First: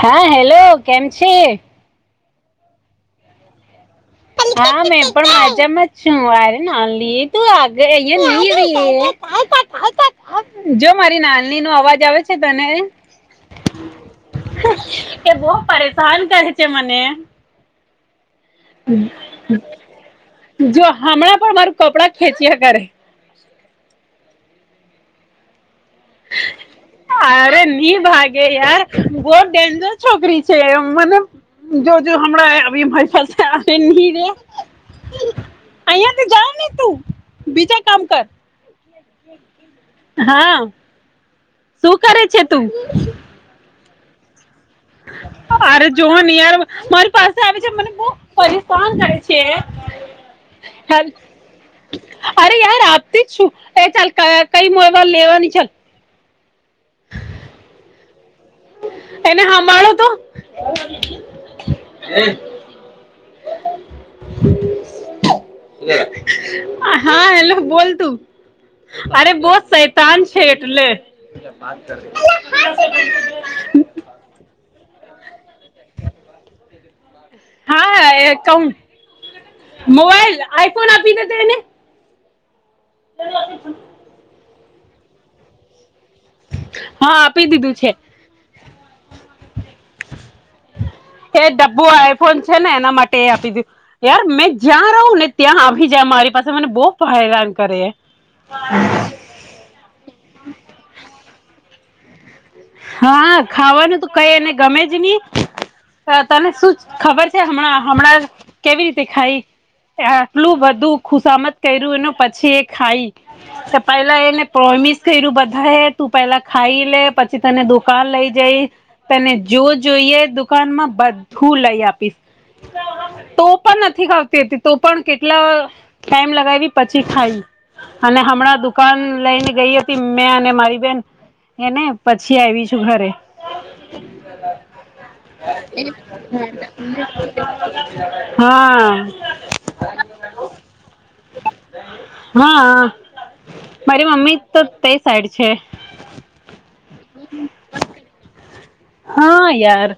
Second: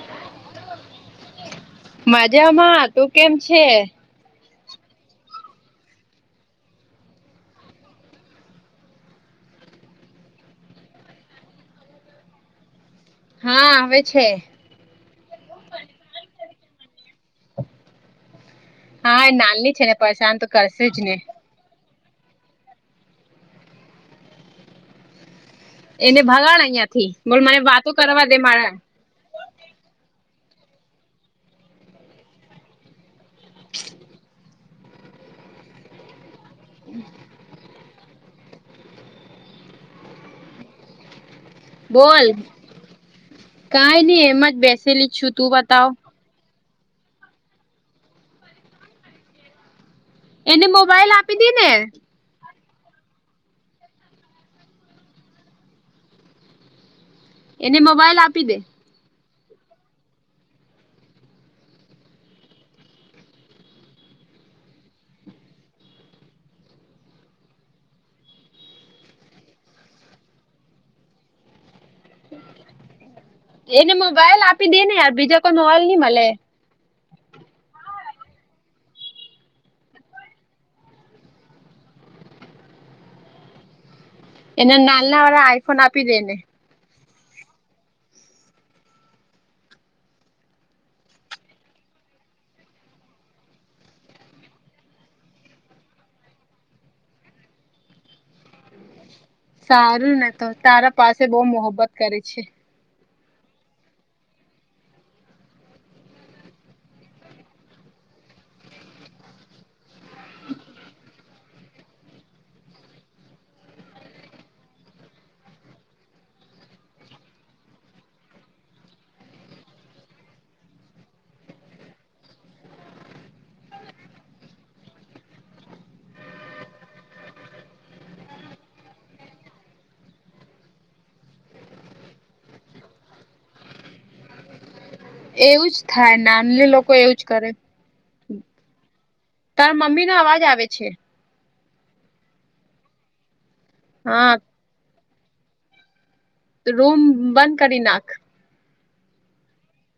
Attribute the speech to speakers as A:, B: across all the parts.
A: હા હેલો કેમ છે.
B: મજામાં તું કેમ છે.
A: હા મેં પણ માજામાં જ છું આરે ના લ તું આગળ અહં લઈ રહી જો મારી નાની નો અવાજ આવે છે તને.
B: હા આવે છે.
A: બહુ પરેશાન કર છે મને
B: હા એ નાની છે ને પરેશાન તો
A: જો
B: કરશે જ ને.
A: હમણાં પણ મારું કપડા ખેંચ્યા કરે
B: એને ભગાડ અહીયા થી બોલ મને
A: અરે
B: વાતો
A: ની
B: કરવા દે
A: ભાગે
B: મારા
A: યાર બહુ ડેન્જર છોકરી છે એ મને જોજ હમણાં ની અહીંયા થી જા ને તું બીજા કામ કર. [unintelligible] [inaudible] [inaudible] હા. શું કરે
B: બોલ
A: છે તું
B: કઈ નહી એમાં જ બેસ
A: અરે જોહનીયાર મારે પાસે આવે છે મને બઉ પરેશાન કરે છે.
B: એને
A: હેલ
B: મોબાઈલ આપી દી ને
A: અરે યાર આપતી જ શું એ ચાલ કઈ મોવા લેવાની છે.
B: એને મોબાઈલ આપી દે
A: એને સાંભળો તો હા હેલો બોલ તું અરે બો શૈતાન છે એટલે
B: એને મોબાઈલ આપી દે ને યાર બીજા કોઈ મોબાઈલ નઈ મળે.
A: હા હા ક મોબાઈલ આઈફોન આપી દે તો એને [inaudible]
B: એને નાલના વાળા આઈફોન આપી દે ને
A: હા આપી દીધું છે. એ ડબ્બો આઈફોન છે ને એના માટે એ આપી દી યાર મેં જ્યાં રહું ને ત્યાં આવી જાય મારી પાસે મને બહુ હેરાન કરે. [inaudible]
B: સારું ને તો તારા પાસે બહ મોહબ્બત કરે છે
A: હા ખાવાનું ત કઈ એને ગમે જ નહી તને શું ખબર છે હમણાં હમણાં કેવી રીતે ખાઈ આટલું બધું ખુસામત કર્યું એ પછી એ ખાઈ પેલા એને પ્રોમિસ કર્યું બધા એ તું પેલા ખાઈ લે પછી તને દુકાન લઈ જઈ તને જો જોઈએ દુકાનમાં બધું લઈ આપીશ તો પણ નથી ખાવતી હતી તો પણ કેટલા ટાઈમ લગાવી પછી ખાઈ અને હમણાં દુકાન લઈને ગઈ હતી મેં અને મારી બેન એને પછી આવી છું ઘરે
B: એવું જ થાય નાન લોકો એવું જ કરે
A: હા
B: તાર મમ્મી નો અવાજ આવે છે
A: હા મારી
B: હા
A: મમ્મી તો તે સાઈડ છે
B: રૂમ બંધ કરી નાખ
A: હા યાર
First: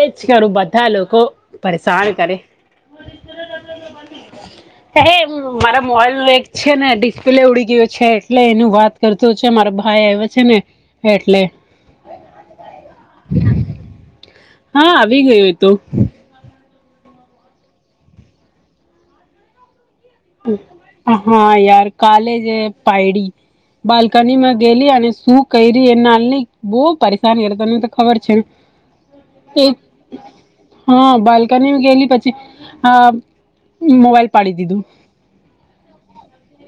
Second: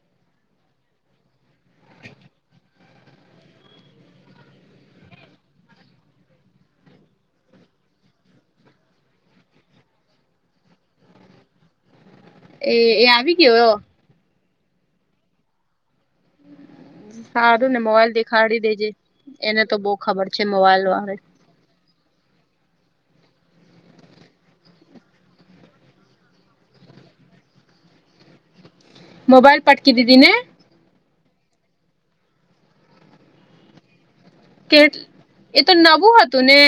A: એજ કરું બધા લોકો પરેશાન કરે હ બન હે મારા મોબાઈલ નું એક છે ને ડિસ્પ્લે ઉડી ગયયો છે એટલે એનું વાત કરતો છે મારા ભાઈ આવ છે ને એટલે
B: એ એ આવી ગયો
A: હા આવી ગયો એ તો
B: હધું ને મોબાઈલ દેખાડી દેજે એને તો બોક
A: હા યાર કાલેજ પાયડી બાલ્કની માં ગેલી અને શું કરી એ નાલની બહુ પરેશાન કર તને તો ખબર છે ને હ
B: મોબાઈલ પટકી દીને
A: હા બાલ્કની ગયલી પછી આ મોબાઈલ પાડી
B: કે
A: દીધું
B: એ તો નવું હતું ને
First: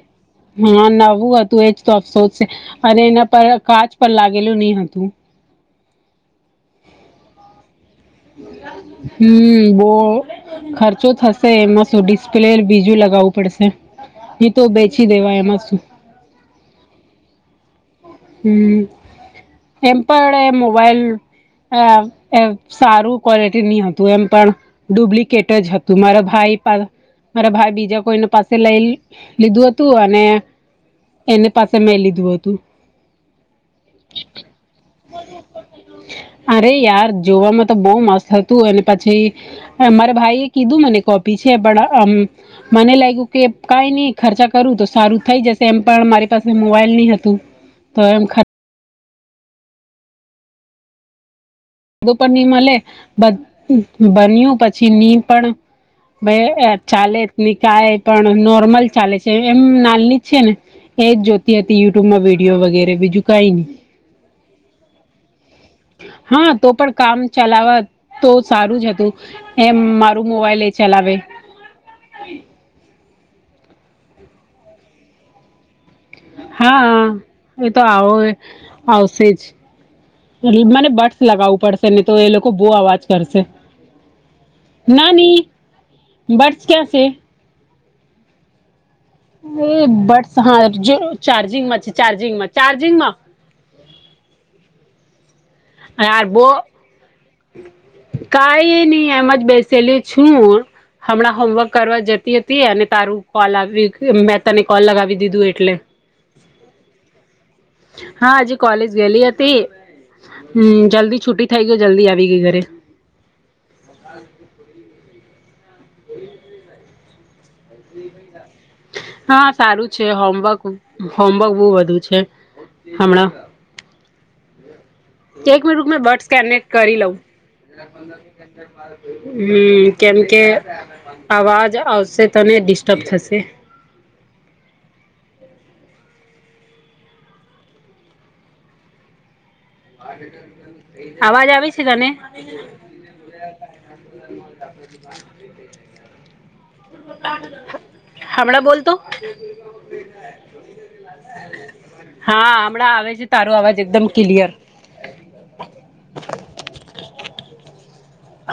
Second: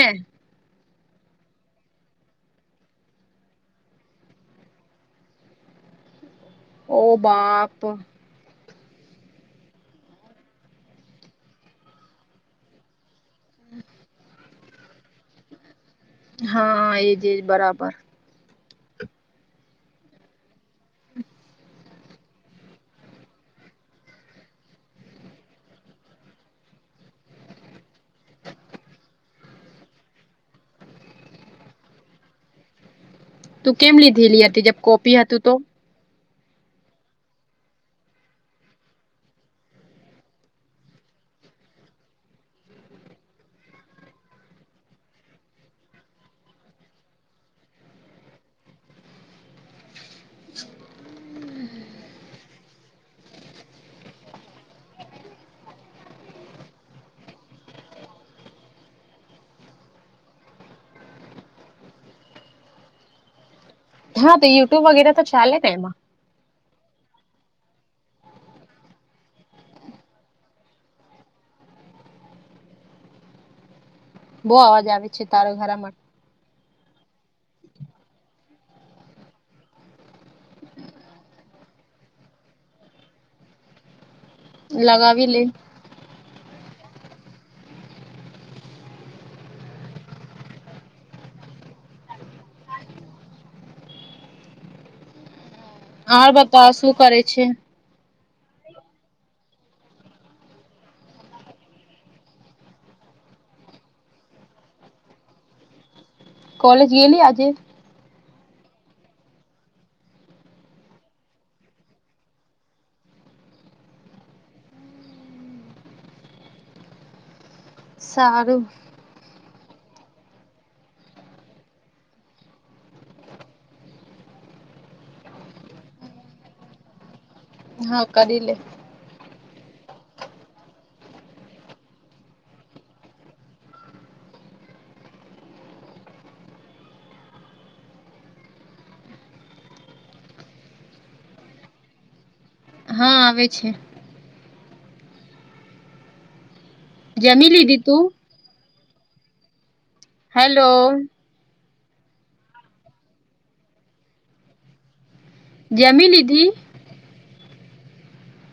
A: હા નવું હતું એજ તો અફસોસ છે અને એના પર કાચ પર લાગેલું નહી હતું
B: ઓ બાપ
A: હમ બો ખર્ચો થશે એમાં શું ડિસ્પ્લે બીજું લગાવું પડશે એ તો બેચી દેવા એમાં શું
B: હા એજ એજ બરાબર
A: હમ એમ પણ મોબાઈલ આ એ સારું ક્વોલિટી નની હતું એમ પણ ડુપ્લિકેટ જ હતું મારા ભાઈ મારા ભાઈ બીજા કોઈને પાસે લઈ લીધું હતું અને એની પાસે મેં લીધું હતું
B: તું કેમ લીધેલી હતી જ કોપી હતીું તો
A: અરે યાર જોવામાં તો બહુ મસ્ત હતું અને પછી મારા ભાઈ એ કીધું મને કોપી છે પણ મને લાગ્યું કે કાઈ નઈ ખર્ચા કરું તો સારું થઈ જશે એમ પણ મારી પાસે મોબાઈલ નહી હતું તો એમ ખા ધું પણ નીમે બન્યું પછી નીમ પણ ભાઈ ચાલે નની કાય પણ નોર્મલ ચાલે છે એમ નાલની જ છે ને એજ જોતી હતી યુટ્યુબમાં વિડીિયો વગેરે બીજું કઈ ન
B: હા તોયુટ્યુબ વગેરે તો ચાલેત માં
A: હા તો પણ કામ ચલાવા તો સારું જ હતું એમ મારું મોબાઈલ એ ચલાવે
B: બહુ અવાજ આવે છે તારો ઘરા માટે
A: હા એ તો આવો આવશે જ મને બટસ લગાવવું પડશે ને તો એ લોકો બહુ અવાજ કરશે ના ન
B: લગાવી લે
A: બર્ડસ ક્યા છે એ બટસ હા જો ચાર્જિંગ માં છે ચાર્જિંગ માં ચાર્જિંગ માં આ
B: હાર
A: બો
B: બતા શું કરે છે
A: કઈ નહી એમાં જ બેસેલી છું હમણાં હોમવર્ક કરવા જતી હતી અને તારું કોલ આવ મેં તને કોલ લગાવી દીધું એટલે હ
B: કોલેજ ગેલી આજે
A: હા આજે કોલેજ ગયેલી હતી હ જલ્દી છુટી થઇ ગઈ જલ્દી ડી ક કરે હ
B: સારું
A: હા સારું છે હોમવર્ક હોમવર્ક બહુ બુ છે હમણાં એક મિનટં બર્ડસ કેનેક્ટ કરી લઉં
B: હા કરી લે
A: હમ કેમ કે અવાજ આવશે તોને ડિસ્ટર્બ થશે અવાજ આવી છે તને [inaudible]
B: હા આવે છે જમી લીધી તું
A: હમણા બોતો
B: હેલો
A: હા હમણાં આવે છે તારો અવાજ એકદમ ક્લિયર
B: જમી લીધી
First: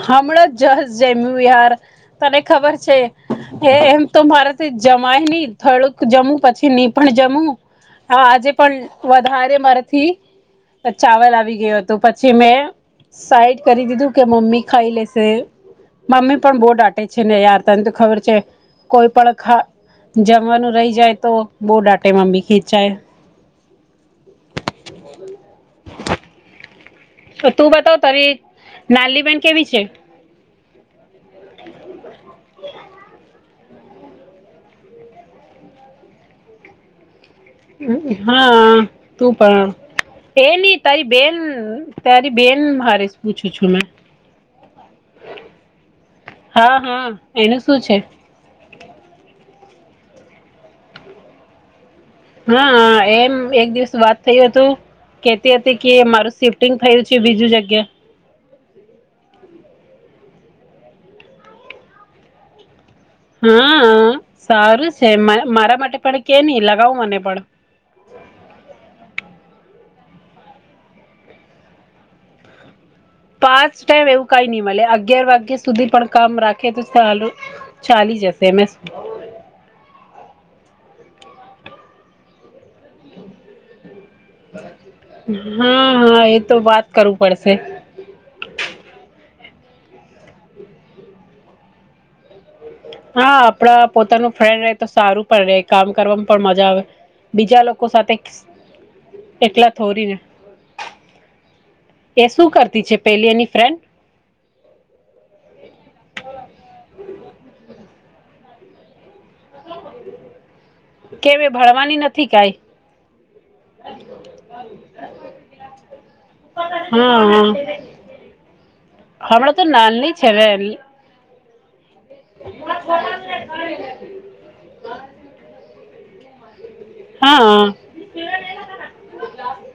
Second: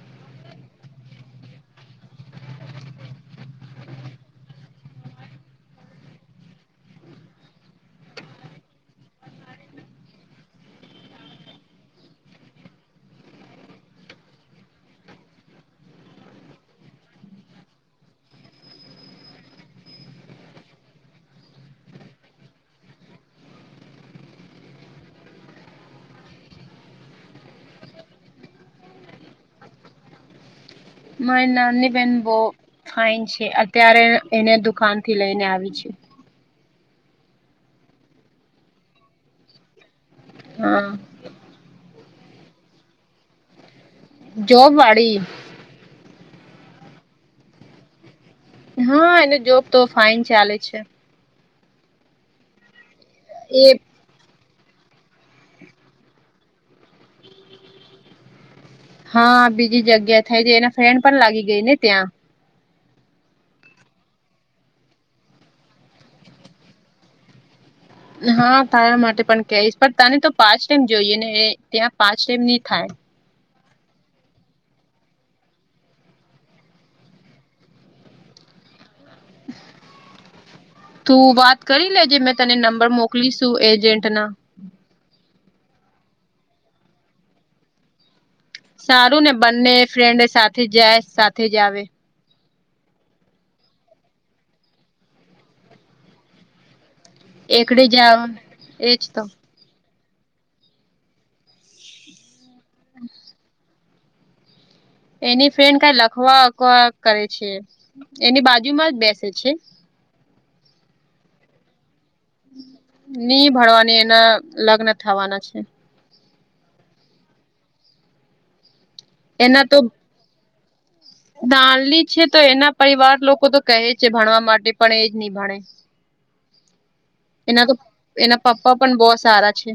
A: હમણાં જ જશ જેમ્યું વિહાર તને ખબર છે એ એમ તો મારેથી જમાય નહ થોડુંક જમું પછી ની પણ જમું હા આજે પણ વધારે મારાથી ચાવલ આવી ગયો હતું પછી મેં સાઈડ કરી દીધું કે મમ્મી ખાઈ લે સે. મમ્મી પણ બહુ ડ આાટે છે ને યાર તને તો ખબર છે કોઈ પણ ખા જમવાનું રહી જાય તો બહુ ડાટે મમ્મી ખીચાય તું બતાવ તારી નાલીબેન કેવી છે
B: મારી નાની બેન બો ફઇન છે અત્યારે એને દુકાન થી લઈને આવી છે
A: હા તું પણ એની
B: હા
A: તારી બેન તારી બેન હા રે પૂછું છું મેં.
B: જોબ વાડી
A: હા હા એનું શું છે.
B: હા એનો જોબ તો ફાઈન ચાલે છે.
A: હા એમ એક
B: એ
A: દિવસ વાત થયું હતું કેતી હતી કે મારું શિફ્ટિંગ થયું છે બીજું જગ્યા
B: હા બીજી જગ્યા થાય છે એના ફ્રેન્ડ પણ લાગી ગઈ ને ત્યાં
A: હા સારું છે મારા માટે પણ કે નહી લગાવું મને પણ
B: હા તારા માટે પણ કહીશ પણ તને તો પાંચ ટાઈમ જોઈએ ને ત્યાં પાંચ ટાઈમ નહી થાય
A: પાંચ ટાઈમ એવું કઈ નહી મળ અગિયાર વાગ્યા સુધી પણ કામ રાખે તો ચાલું ચાલી જશે એમે શ
B: તું વાત કરી લેજે મેં તને નંબર મોકલીશું એજન્ટના
A: હમ્મ એ તો વાત કરવું પડશે
B: સારું ને બંને ફ્રેન્ડ સાથે જાય સાથે જ આવે
A: હા આપડા પોતાનું ફ્રેન્ડ રહે તો સારું પણ ર કામ કરવાવામાં પણ મજા આવે બીજા
B: એકડે
A: લોકો
B: જ
A: સાથે
B: આવે, એજ તો
A: કેટલા થોરીને એ શું કરતી છે પેલી એની ફ્રેન્ડ.
B: એની ફ્રેન્ડ કઈ લખવાખવા કરે છે એની બાજુમાં જ બેસે છે
A: કે ભણવાની નથી કાઈ
B: ની ભરવાની એના લગ્ન થવાના છે.
A: હ હ હમણાં તો નાલી છે ને
B: દળની છે તો એના પરિવાર લોકો તો કહે છે ભણવા માટે પણ એજ નહી ભણે એના
A: હા
B: તો એના પપ્પા પણ બહ સારા છે.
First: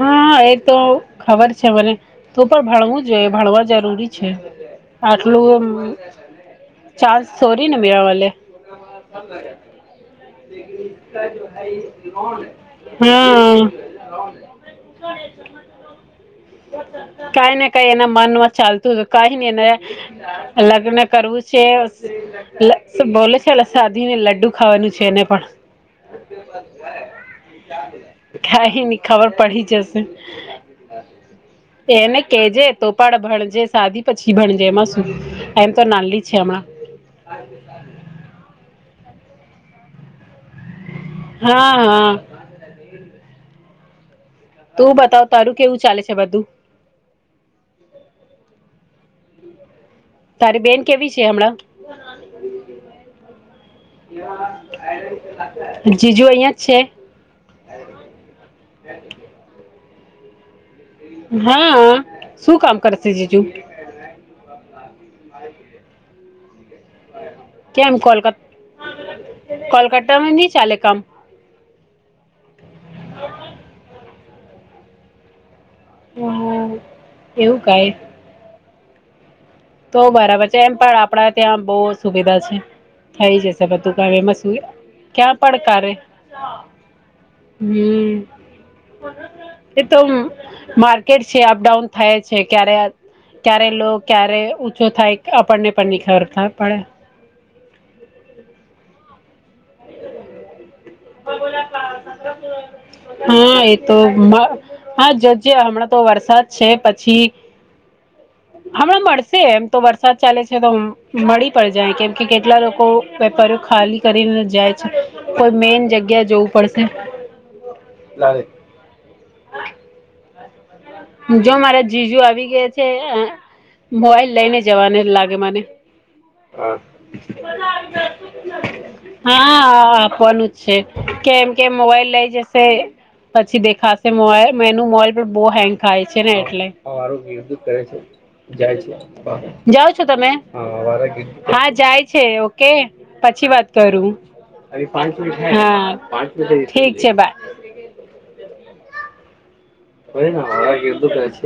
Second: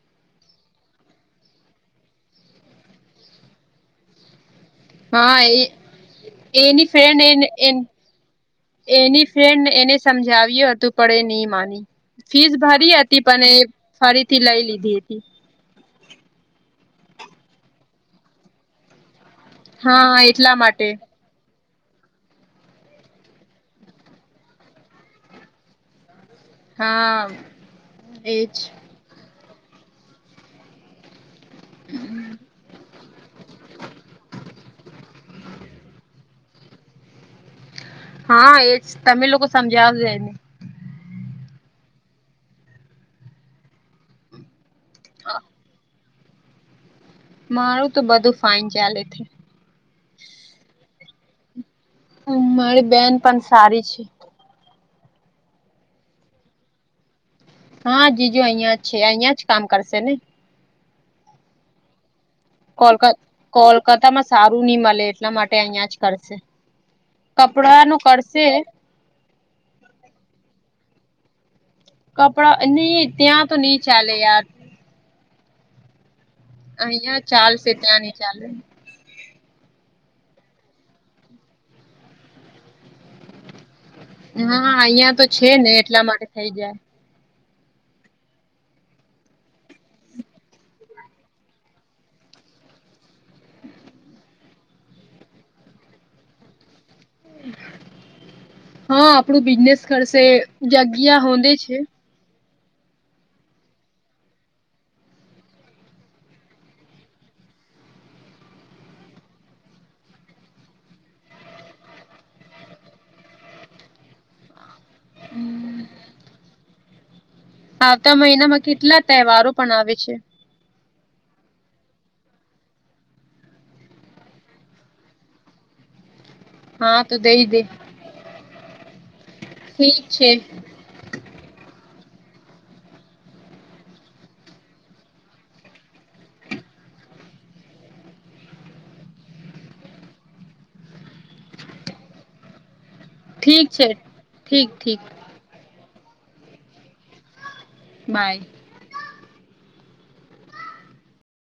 A: હા એતો ખબર છે મને તો પણ ભણવું જોઈએ ભણવા જરૂરી છે.
B: હા એ
A: આટલું
B: એની ફ્રેન્ડ
A: ચાસ સોરી
B: એ
A: ને બેવલે
B: એની ફ્રેન્ડ એને સમજાવ્યુ હતું પડે નહી માની ફીસ ભરી હતી પણ
A: હા
B: ફરીથી લઈ લીધી હતી
A: કઈ નાને કઈ એના મનમાં ચાલતું હત કઈ ને એના
B: હા એટલા માટે
A: લગ્ન કરવું છે બોલે છે સાધીને લડ્ડુ ખાવાનું છે એને પણ
B: હા એજ
A: ખાઈની ખબર પડી જશે એને કેજે તોપાડ ભણજે સાદી પછી ભણજે એમાં સુ એમ તો નાનલી જ છે હમણાં [unintelligible]
B: હા એજ તમે લોકો સમજાવ જાવ જે એને
A: હા હા તું બતાવ તારું કેવું ચાલે છે બધું.
B: મારું તો બધું ફાઇન ચાલે છે.
A: તારી બેન કેવી છે હમણાં
B: હ મારી બેન પણ સારી છે.
A: જીજુ અહિયાં જ છે.
B: હા જીજુ અહિયાં જ છે અહિયાં જ કામ કરશે ને
A: હા શું કામ
B: કોલ
A: કરશે જીજુ
B: કોલકાતામાં સારું નહી મળે એટલા માટે અહિયાં જ કરશે કપડા
A: કેમ
B: નું
A: કોલકા
B: કરશે
A: કોલકાતામાં નઈ ચાલે કામ
B: કપડા નહી ત્યાં તો નહી ચાલે યાર
A: હમ હમ
B: અહિયાં
A: એવું
B: ચાલશે
A: કઈ
B: ત્યાં નઈ ચાલે
A: તો બરાબર છે એમ પણ આપડા ત્યાં બહુ સુવિધા છે. થઈ જશે બધું કેવે એમાં સુ
B: હા અહિયાં તો
A: ક્યાં
B: છે ને
A: પડકારે
B: એટલા માટે થઇ જાય
A: હમ્મ એ તો માર્કેટ છે અપડાઉન થાય છે ક્યારે ક્યારે લો ક્યારે ઊંચો થાય આપણને પણ ની ખબર પડે.
B: હા આપણું બિઝનેસ કરશે જગ્યા હોંદે છે.
A: [inaudible] હા એ તો હા [unintelligible] હમણાં તો વરસાદ છે પછી હમણાં મળશે એમ તો વરસાદ ચાલે છે તો મળી પન જાય કેમ કે કેટલા લોકો વેપારીઓ ખાલી કરીને જાય છે કોઈ મેન જગ્યા જવું પડશે
B: આવતા મહિનામાં કેટલા તહેવારો પણ આવે છે.
A: જો મારા જીજુ આવી ગયા છે મોવાાઈલ લઈને જવાને લાગે મને
B: હા તો દઈ દે
A: હા આપવાનું જ છે. કે એમ કેમ મોબાઈલ લઇ જશે પછી દેખાશે મોબાઈલ મેનુ મોબાઈલ પણ બહુ હેંગ થાય છે ને એટલે જાઓ છો તમે હા જાય છે ઓકે પછી
B: ઠીક
A: વાત
B: છે
A: કરું
B: ઠીક ઠીક
A: હા ઠીક છે બાય
B: બાય
A: [inaudible]